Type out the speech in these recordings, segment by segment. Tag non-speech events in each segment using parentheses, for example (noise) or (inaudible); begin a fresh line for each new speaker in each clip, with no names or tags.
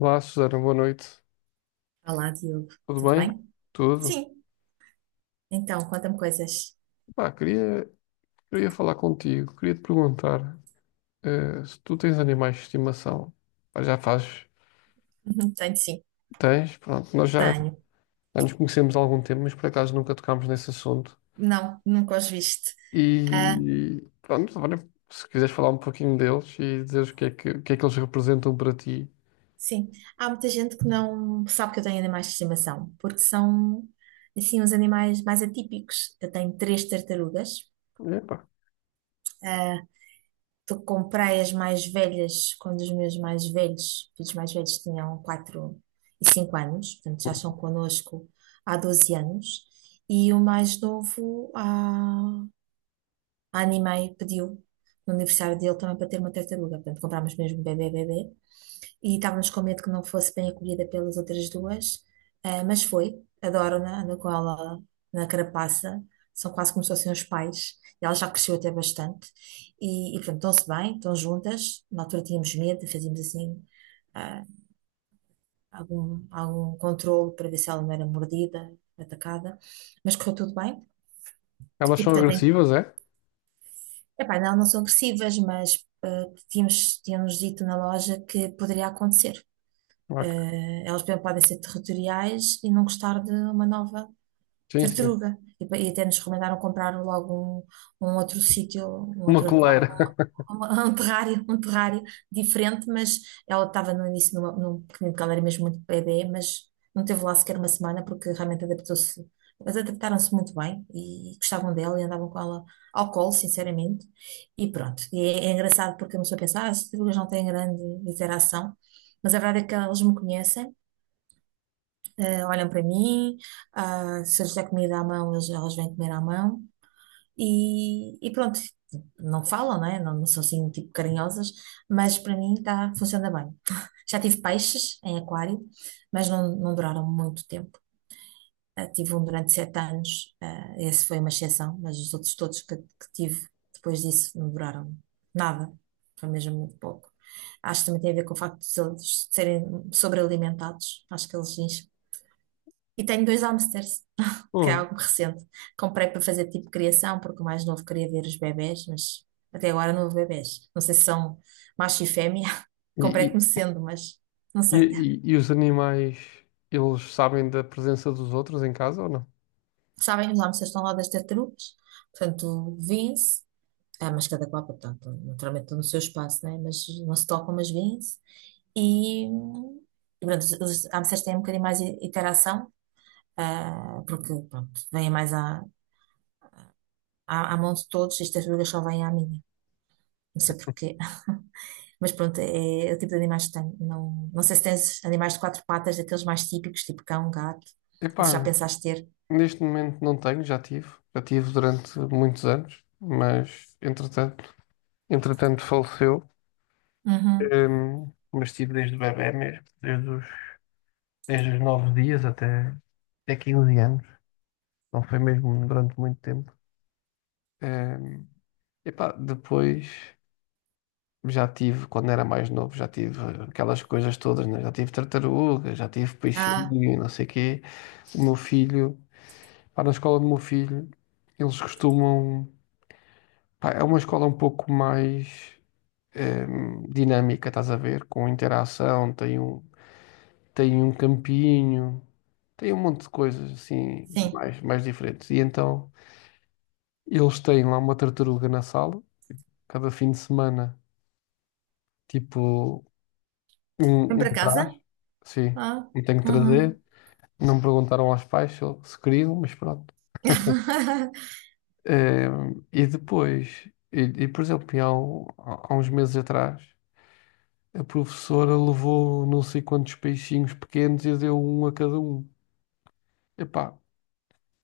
Olá, Susana, boa noite.
Olá, Diogo.
Tudo
Tudo
bem?
bem?
Tudo?
Sim. Então, conta-me coisas. (laughs)
Pá, queria falar contigo, queria te perguntar se tu tens animais de estimação. Pá, já fazes?
Uhum, tenho sim.
Tens? Pronto, nós já,
Tenho.
já nos conhecemos há algum tempo, mas por acaso nunca tocámos nesse assunto.
Não, nunca os viste. Ah,
E pronto, agora, se quiseres falar um pouquinho deles e dizer o que é que eles representam para ti.
sim. Há muita gente que não sabe que eu tenho animais de estimação, porque são, assim, os animais mais atípicos. Eu tenho três tartarugas.
Epá,
Ah, tu comprei as mais velhas quando os meus mais velhos, filhos mais velhos, tinham 4 e 5 anos. Portanto, já estão connosco há 12 anos. E o mais novo a Animai pediu no aniversário dele também para ter uma tartaruga. Portanto, comprámos mesmo bebê, bebê. E estávamos com medo que não fosse bem acolhida pelas outras duas, mas foi. Adoro-na, ando com ela na carapaça. São quase como se fossem os pais. E ela já cresceu até bastante. E portanto, estão-se bem, estão juntas. Na altura tínhamos medo, fazíamos assim ah, algum controle para ver se ela não era mordida, atacada. Mas correu tudo bem.
elas
E,
são
portanto,
agressivas, é?
epá, não, não são agressivas, mas tínhamos dito na loja que poderia acontecer.
Ok.
Elas, por exemplo, podem ser territoriais e não gostar de uma nova
Sim, sim.
tartaruga. E até nos recomendaram comprar logo um outro sítio, um
Uma
outro
coleira.
aquário,
(laughs)
(laughs) um terrário diferente, mas ela estava no início numa, num pequenino, porque ela era mesmo muito bebê, mas não teve lá sequer uma semana porque realmente adaptou-se. Mas adaptaram-se muito bem e gostavam dela e andavam com ela ao colo, sinceramente. E pronto, e é engraçado porque a pessoa pensa, ah, as tartarugas não têm grande interação, mas a verdade é que elas me conhecem, olham para mim, ah, se eu lhes der comida à mão, elas vêm comer à mão e pronto, não falam, não é? Não, não são assim tipo carinhosas, mas para mim tá, funciona bem. (laughs) Já tive peixes em aquário, mas não, não duraram muito tempo. Ah, tive um durante 7 anos, ah, esse foi uma exceção, mas os outros todos que tive depois disso não duraram nada, foi mesmo muito pouco. Acho que também tem a ver com o facto de eles serem sobrealimentados, acho que eles enchem. E tenho dois hamsters que é
Pô,
algo recente. Comprei para fazer tipo criação, porque o mais novo queria ver os bebés, mas até agora não houve bebés. Não sei se são macho e fêmea. (laughs)
E, e-
Comprei como sendo, mas não
E,
sei.
e os animais, eles sabem da presença dos outros em casa ou não?
Sabem, os hamsters estão lá das tartarugas, portanto, vêm-se. Ah, mas cada qual, portanto, naturalmente estão no seu espaço, né? Mas não se tocam, mas vêm-se. E, pronto, os hamsters têm um bocadinho mais interação, ah, porque, pronto, vêm mais à mão de todos e as tartarugas só vêm à minha. Não sei porquê. Mas pronto, é, o tipo de animais que tenho. Não, não sei se tens animais de quatro patas, daqueles mais típicos, tipo cão, gato, ou
Epá,
se já pensaste ter.
neste momento não tenho, já tive. Já tive durante muitos anos, mas entretanto faleceu.
Uhum.
Mas tive desde bebé mesmo, desde os 9 dias até 15 anos. Não foi mesmo durante muito tempo. Hum, epá, depois. Já tive, quando era mais novo, já tive aquelas coisas todas, né? Já tive tartaruga, já tive
Ah,
peixinho, e não sei o quê. O meu filho, pá, na escola do meu filho, eles costumam. Pá, é uma escola um pouco mais dinâmica, estás a ver? Com interação, tem um campinho, tem um monte de coisas assim,
sim.
mais diferentes. E então, eles têm lá uma tartaruga na sala, cada fim de semana, tipo,
Vem
um
para casa?
traje, sim,
Ah,
e tenho que
uhum.
trazer. Não perguntaram aos pais se queriam, mas pronto.
(laughs)
Eh, e depois, por exemplo, há uns meses atrás, a professora levou não sei quantos peixinhos pequenos e deu um a cada um. Epá,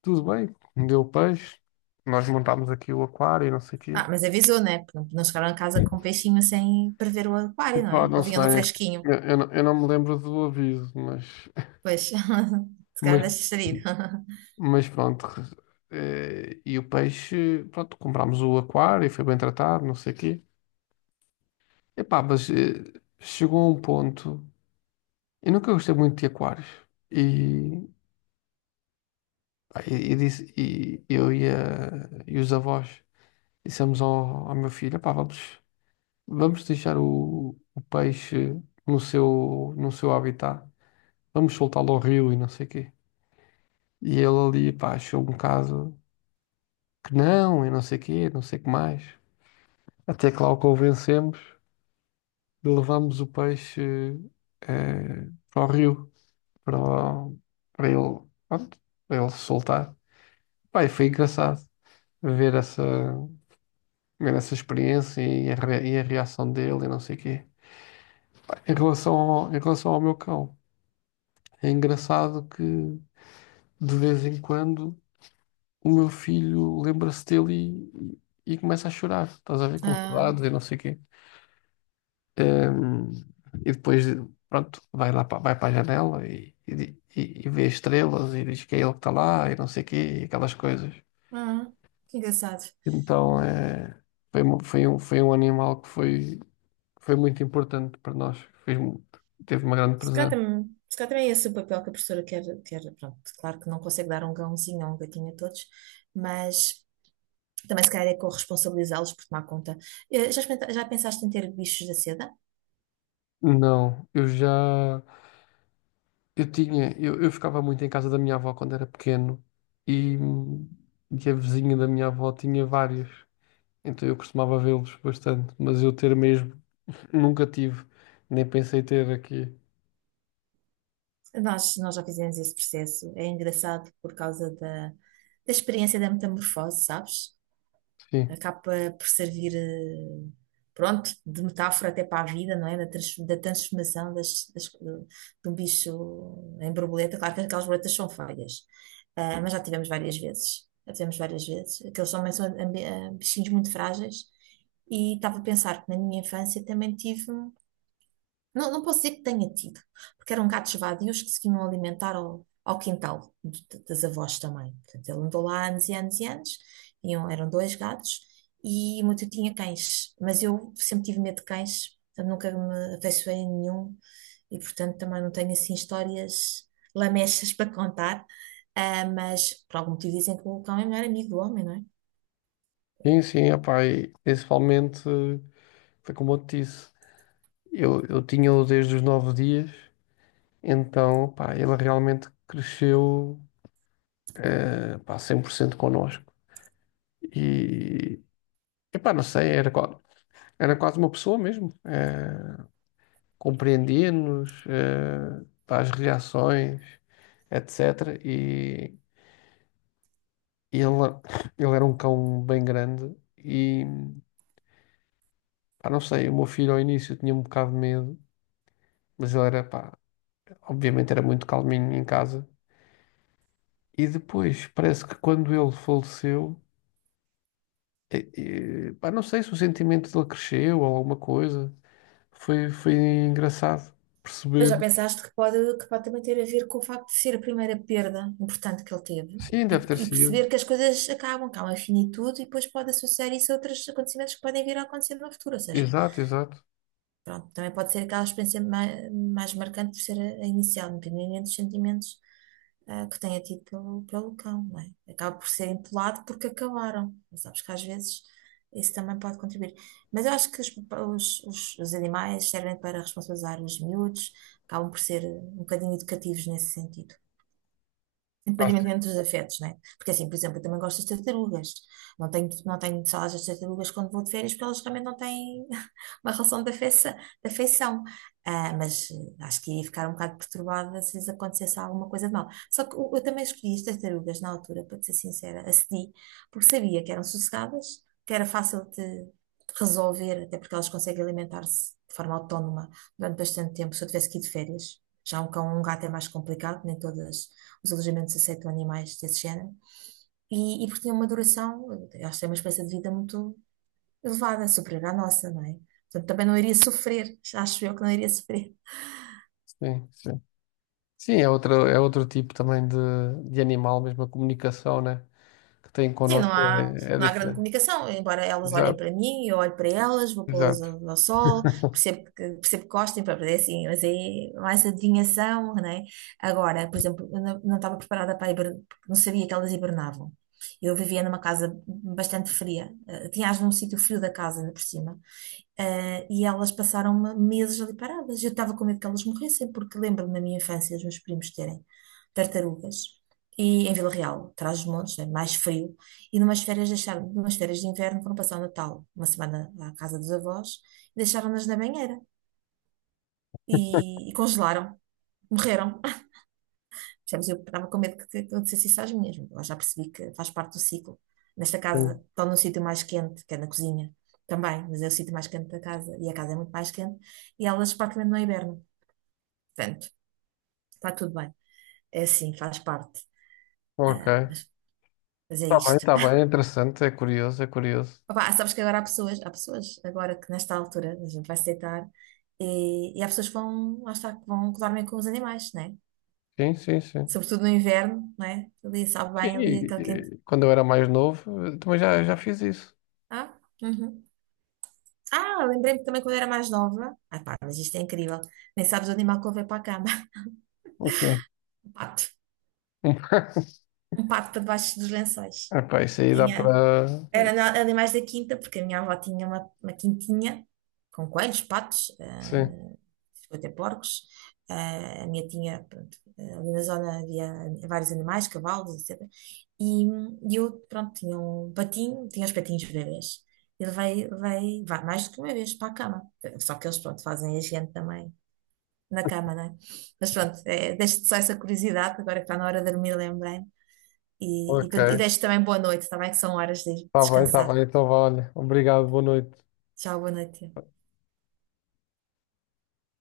tudo bem, deu peixe, nós montámos aqui o aquário e não sei o
Ah,
quê.
mas avisou, né? Pronto, não chegaram a casa com um peixinho sem prever o aquário, não
Epá,
é?
não
Ou vinha no
sei,
fresquinho.
eu não me lembro do aviso, mas, (laughs)
Pois, (laughs) se calhar
mas
deixa sair. (laughs)
Mas pronto, e o peixe, pronto, comprámos o aquário e foi bem tratado, não sei o quê. Epá, mas chegou a um ponto, eu nunca gostei muito de aquários. E, pá, e disse, e eu e, a- e os avós dissemos ao meu filho, epá, vamos deixar o peixe no seu habitat, vamos soltá-lo ao rio e não sei o quê. E ele ali, pá, achou um bocado que não, e não sei o quê, não sei o que mais. Até que lá o convencemos. Levámos o peixe para o rio, para, o- para ele, pronto, para ele se soltar. Pai, foi engraçado ver essa, ver essa experiência e a reação dele e não sei o quê. Em relação ao meu cão, é engraçado que de vez em quando o meu filho lembra-se dele e, e começa a chorar. Estás a ver, com
Ah,
saudades e não sei o quê. Hum, e depois, pronto, vai para a janela e, e vê estrelas e diz que é ele que está lá e não sei o quê, e aquelas coisas.
ah, que engraçado.
Então, foi um animal que foi muito importante para nós, fez, mu- teve uma grande
Se calhar
presença.
também, se calhar também é esse o papel que a professora quer, pronto, claro que não consegue dar um gãozinho ou um gatinho a todos, mas também se calhar é corresponsabilizá-los por tomar conta. Já, já pensaste em ter bichos da seda?
Não, eu já, eu tinha, eu ficava muito em casa da minha avó quando era pequeno e, e a vizinha da minha avó tinha vários. Então eu costumava vê-los bastante, mas eu ter mesmo (laughs) nunca tive, nem pensei ter aqui.
Nós já fizemos esse processo. É engraçado por causa da experiência da metamorfose, sabes?
Sim,
Acaba por servir, pronto, de metáfora até para a vida, não é? Da transformação de um bicho em borboleta. Claro que aquelas borboletas são feias, ah, mas já tivemos várias vezes. Já tivemos várias vezes. Aqueles também são ah, bichinhos muito frágeis. E estava a pensar que na minha infância também tive. Não, não posso dizer que tenha tido, porque eram gatos vadios que se vinham alimentar ao quintal das avós também. Portanto, ele andou lá anos e anos e anos, tinham, eram dois gatos, e o meu tio tinha cães, mas eu sempre tive medo de cães, portanto, nunca me afeiçoei a nenhum, e portanto também não tenho assim histórias lamechas para contar. Ah, mas por algum motivo dizem que o cão é o melhor amigo do homem, não é?
sim, sim, opá, e principalmente foi como eu te disse, eu tinha-o desde os 9 dias, então pá, ele realmente cresceu, pá, 100% connosco. E epá, não sei, era quase uma pessoa mesmo, compreendia-nos, pá, as reações etc. E E ele, ele era um cão bem grande e, pá, não sei, o meu filho ao início tinha um bocado de medo, mas ele era, pá, obviamente era muito calminho em casa. E depois, parece que quando ele faleceu, eh, pá, não sei se o sentimento dele cresceu ou alguma coisa, foi engraçado
Mas
perceber.
já pensaste que pode também ter a ver com o facto de ser a primeira perda importante que ele teve
Sim, deve ter
e
sido.
perceber que as coisas acabam, que há uma finitude e depois pode associar isso a outros acontecimentos que podem vir a acontecer no futuro. Ou seja,
Exato, exato.
pronto, também pode ser aquela experiência mais marcante por ser a inicial, independente dos sentimentos que tenha tido pelo cão, não é? Acaba por ser empolado porque acabaram. Mas sabes que às vezes isso também pode contribuir. Mas eu acho que os animais servem para responsabilizar os miúdos, acabam por ser um bocadinho educativos nesse sentido
Ah, sim,
independentemente dos afetos, né? Porque assim, por exemplo, eu também gosto das tartarugas. Não tenho salas das tartarugas quando vou de férias, porque elas realmente não têm (laughs) uma relação de de afeição. Ah, mas acho que ia ficar um bocado perturbada se lhes acontecesse alguma coisa de mal. Só que eu também escolhi as tartarugas na altura, para te ser sincera, acedi, porque sabia que eram sossegadas, que era fácil de resolver, até porque elas conseguem alimentar-se de forma autónoma durante bastante tempo. Se eu tivesse que ir de férias, já um cão ou um gato é mais complicado, nem todas os alojamentos aceitam animais desse género, e porque tinha uma duração, elas têm uma esperança de vida muito elevada, superior à nossa, não é? Portanto, também não iria sofrer, (laughs) acho eu que não iria sofrer.
sim. Sim, sim, é outro tipo também de animal, mesmo a comunicação, né, que tem
Sim, não
connosco
há,
é
não há grande
diferente.
comunicação, embora elas olhem para
Exato.
mim, eu olho para elas, vou pô-las
Exato.
ao sol,
(laughs)
percebo que gostem, pá, é assim, mas é mais adivinhação, não é? Agora, por exemplo, eu não estava preparada para hibernar, porque não sabia que elas hibernavam. Eu vivia numa casa bastante fria, tinha as num sítio frio da casa, ainda por cima. E elas passaram meses ali paradas. Eu estava com medo que elas morressem, porque lembro-me na minha infância os meus primos terem tartarugas. E em Vila Real, atrás dos montes, é mais frio. E numas férias deixaram, numas férias de inverno foram passar o Natal, uma semana à casa dos avós, e deixaram-nas na banheira e congelaram, morreram. Percebes? Eu estava com medo que acontecesse isso às minhas. Agora já percebi que faz parte do ciclo. Nesta
Sim.
casa, estão num sítio mais quente, que é na cozinha também, mas é o sítio mais quente da casa e a casa é muito mais quente e elas praticamente não hibernam. Portanto, está tudo bem. É assim, faz parte.
Ok. Está
Mas é
bem,
isto.
está bem. É interessante, é curioso, é curioso.
(laughs) Opa, sabes que agora há pessoas agora que nesta altura a gente vai se deitar e há pessoas que vão, lá está, que vão dormir com os animais, né?
Sim, sim, sim.
Sobretudo no inverno, né? Ali sabe
Sim,
bem, ali
e-
aquele quente.
e quando eu era mais novo, eu também já fiz isso.
Ah, uhum. Ah, lembrei-me também quando era mais nova. Ai, pá, mas isto é incrível. Nem sabes o animal que eu levei para a cama. (laughs)
Ok.
Um pato.
(laughs)
Um pato para debaixo dos lençóis.
Epá, isso aí dá
Tinha.
para.
Era animais da quinta, porque a minha avó tinha uma quintinha com coelhos, patos,
(laughs) Sim.
chegou a ter porcos. Ah, a minha tinha, pronto, ah, ali na zona havia vários animais, cavalos, etc. E, e eu, pronto, tinha um patinho, tinha os patinhos bebês. Ele vai mais do que uma vez para a cama. Só que eles, pronto, fazem a gente também. Na cama, não é? Mas pronto, é, deixo-te só essa curiosidade, agora que está na hora de dormir, lembrei-me. E
Ok.
deixo também boa noite, também que são horas de ir
Está bem, está
descansar.
bem. Então, vá, olha. Obrigado, boa noite.
Tchau, boa noite.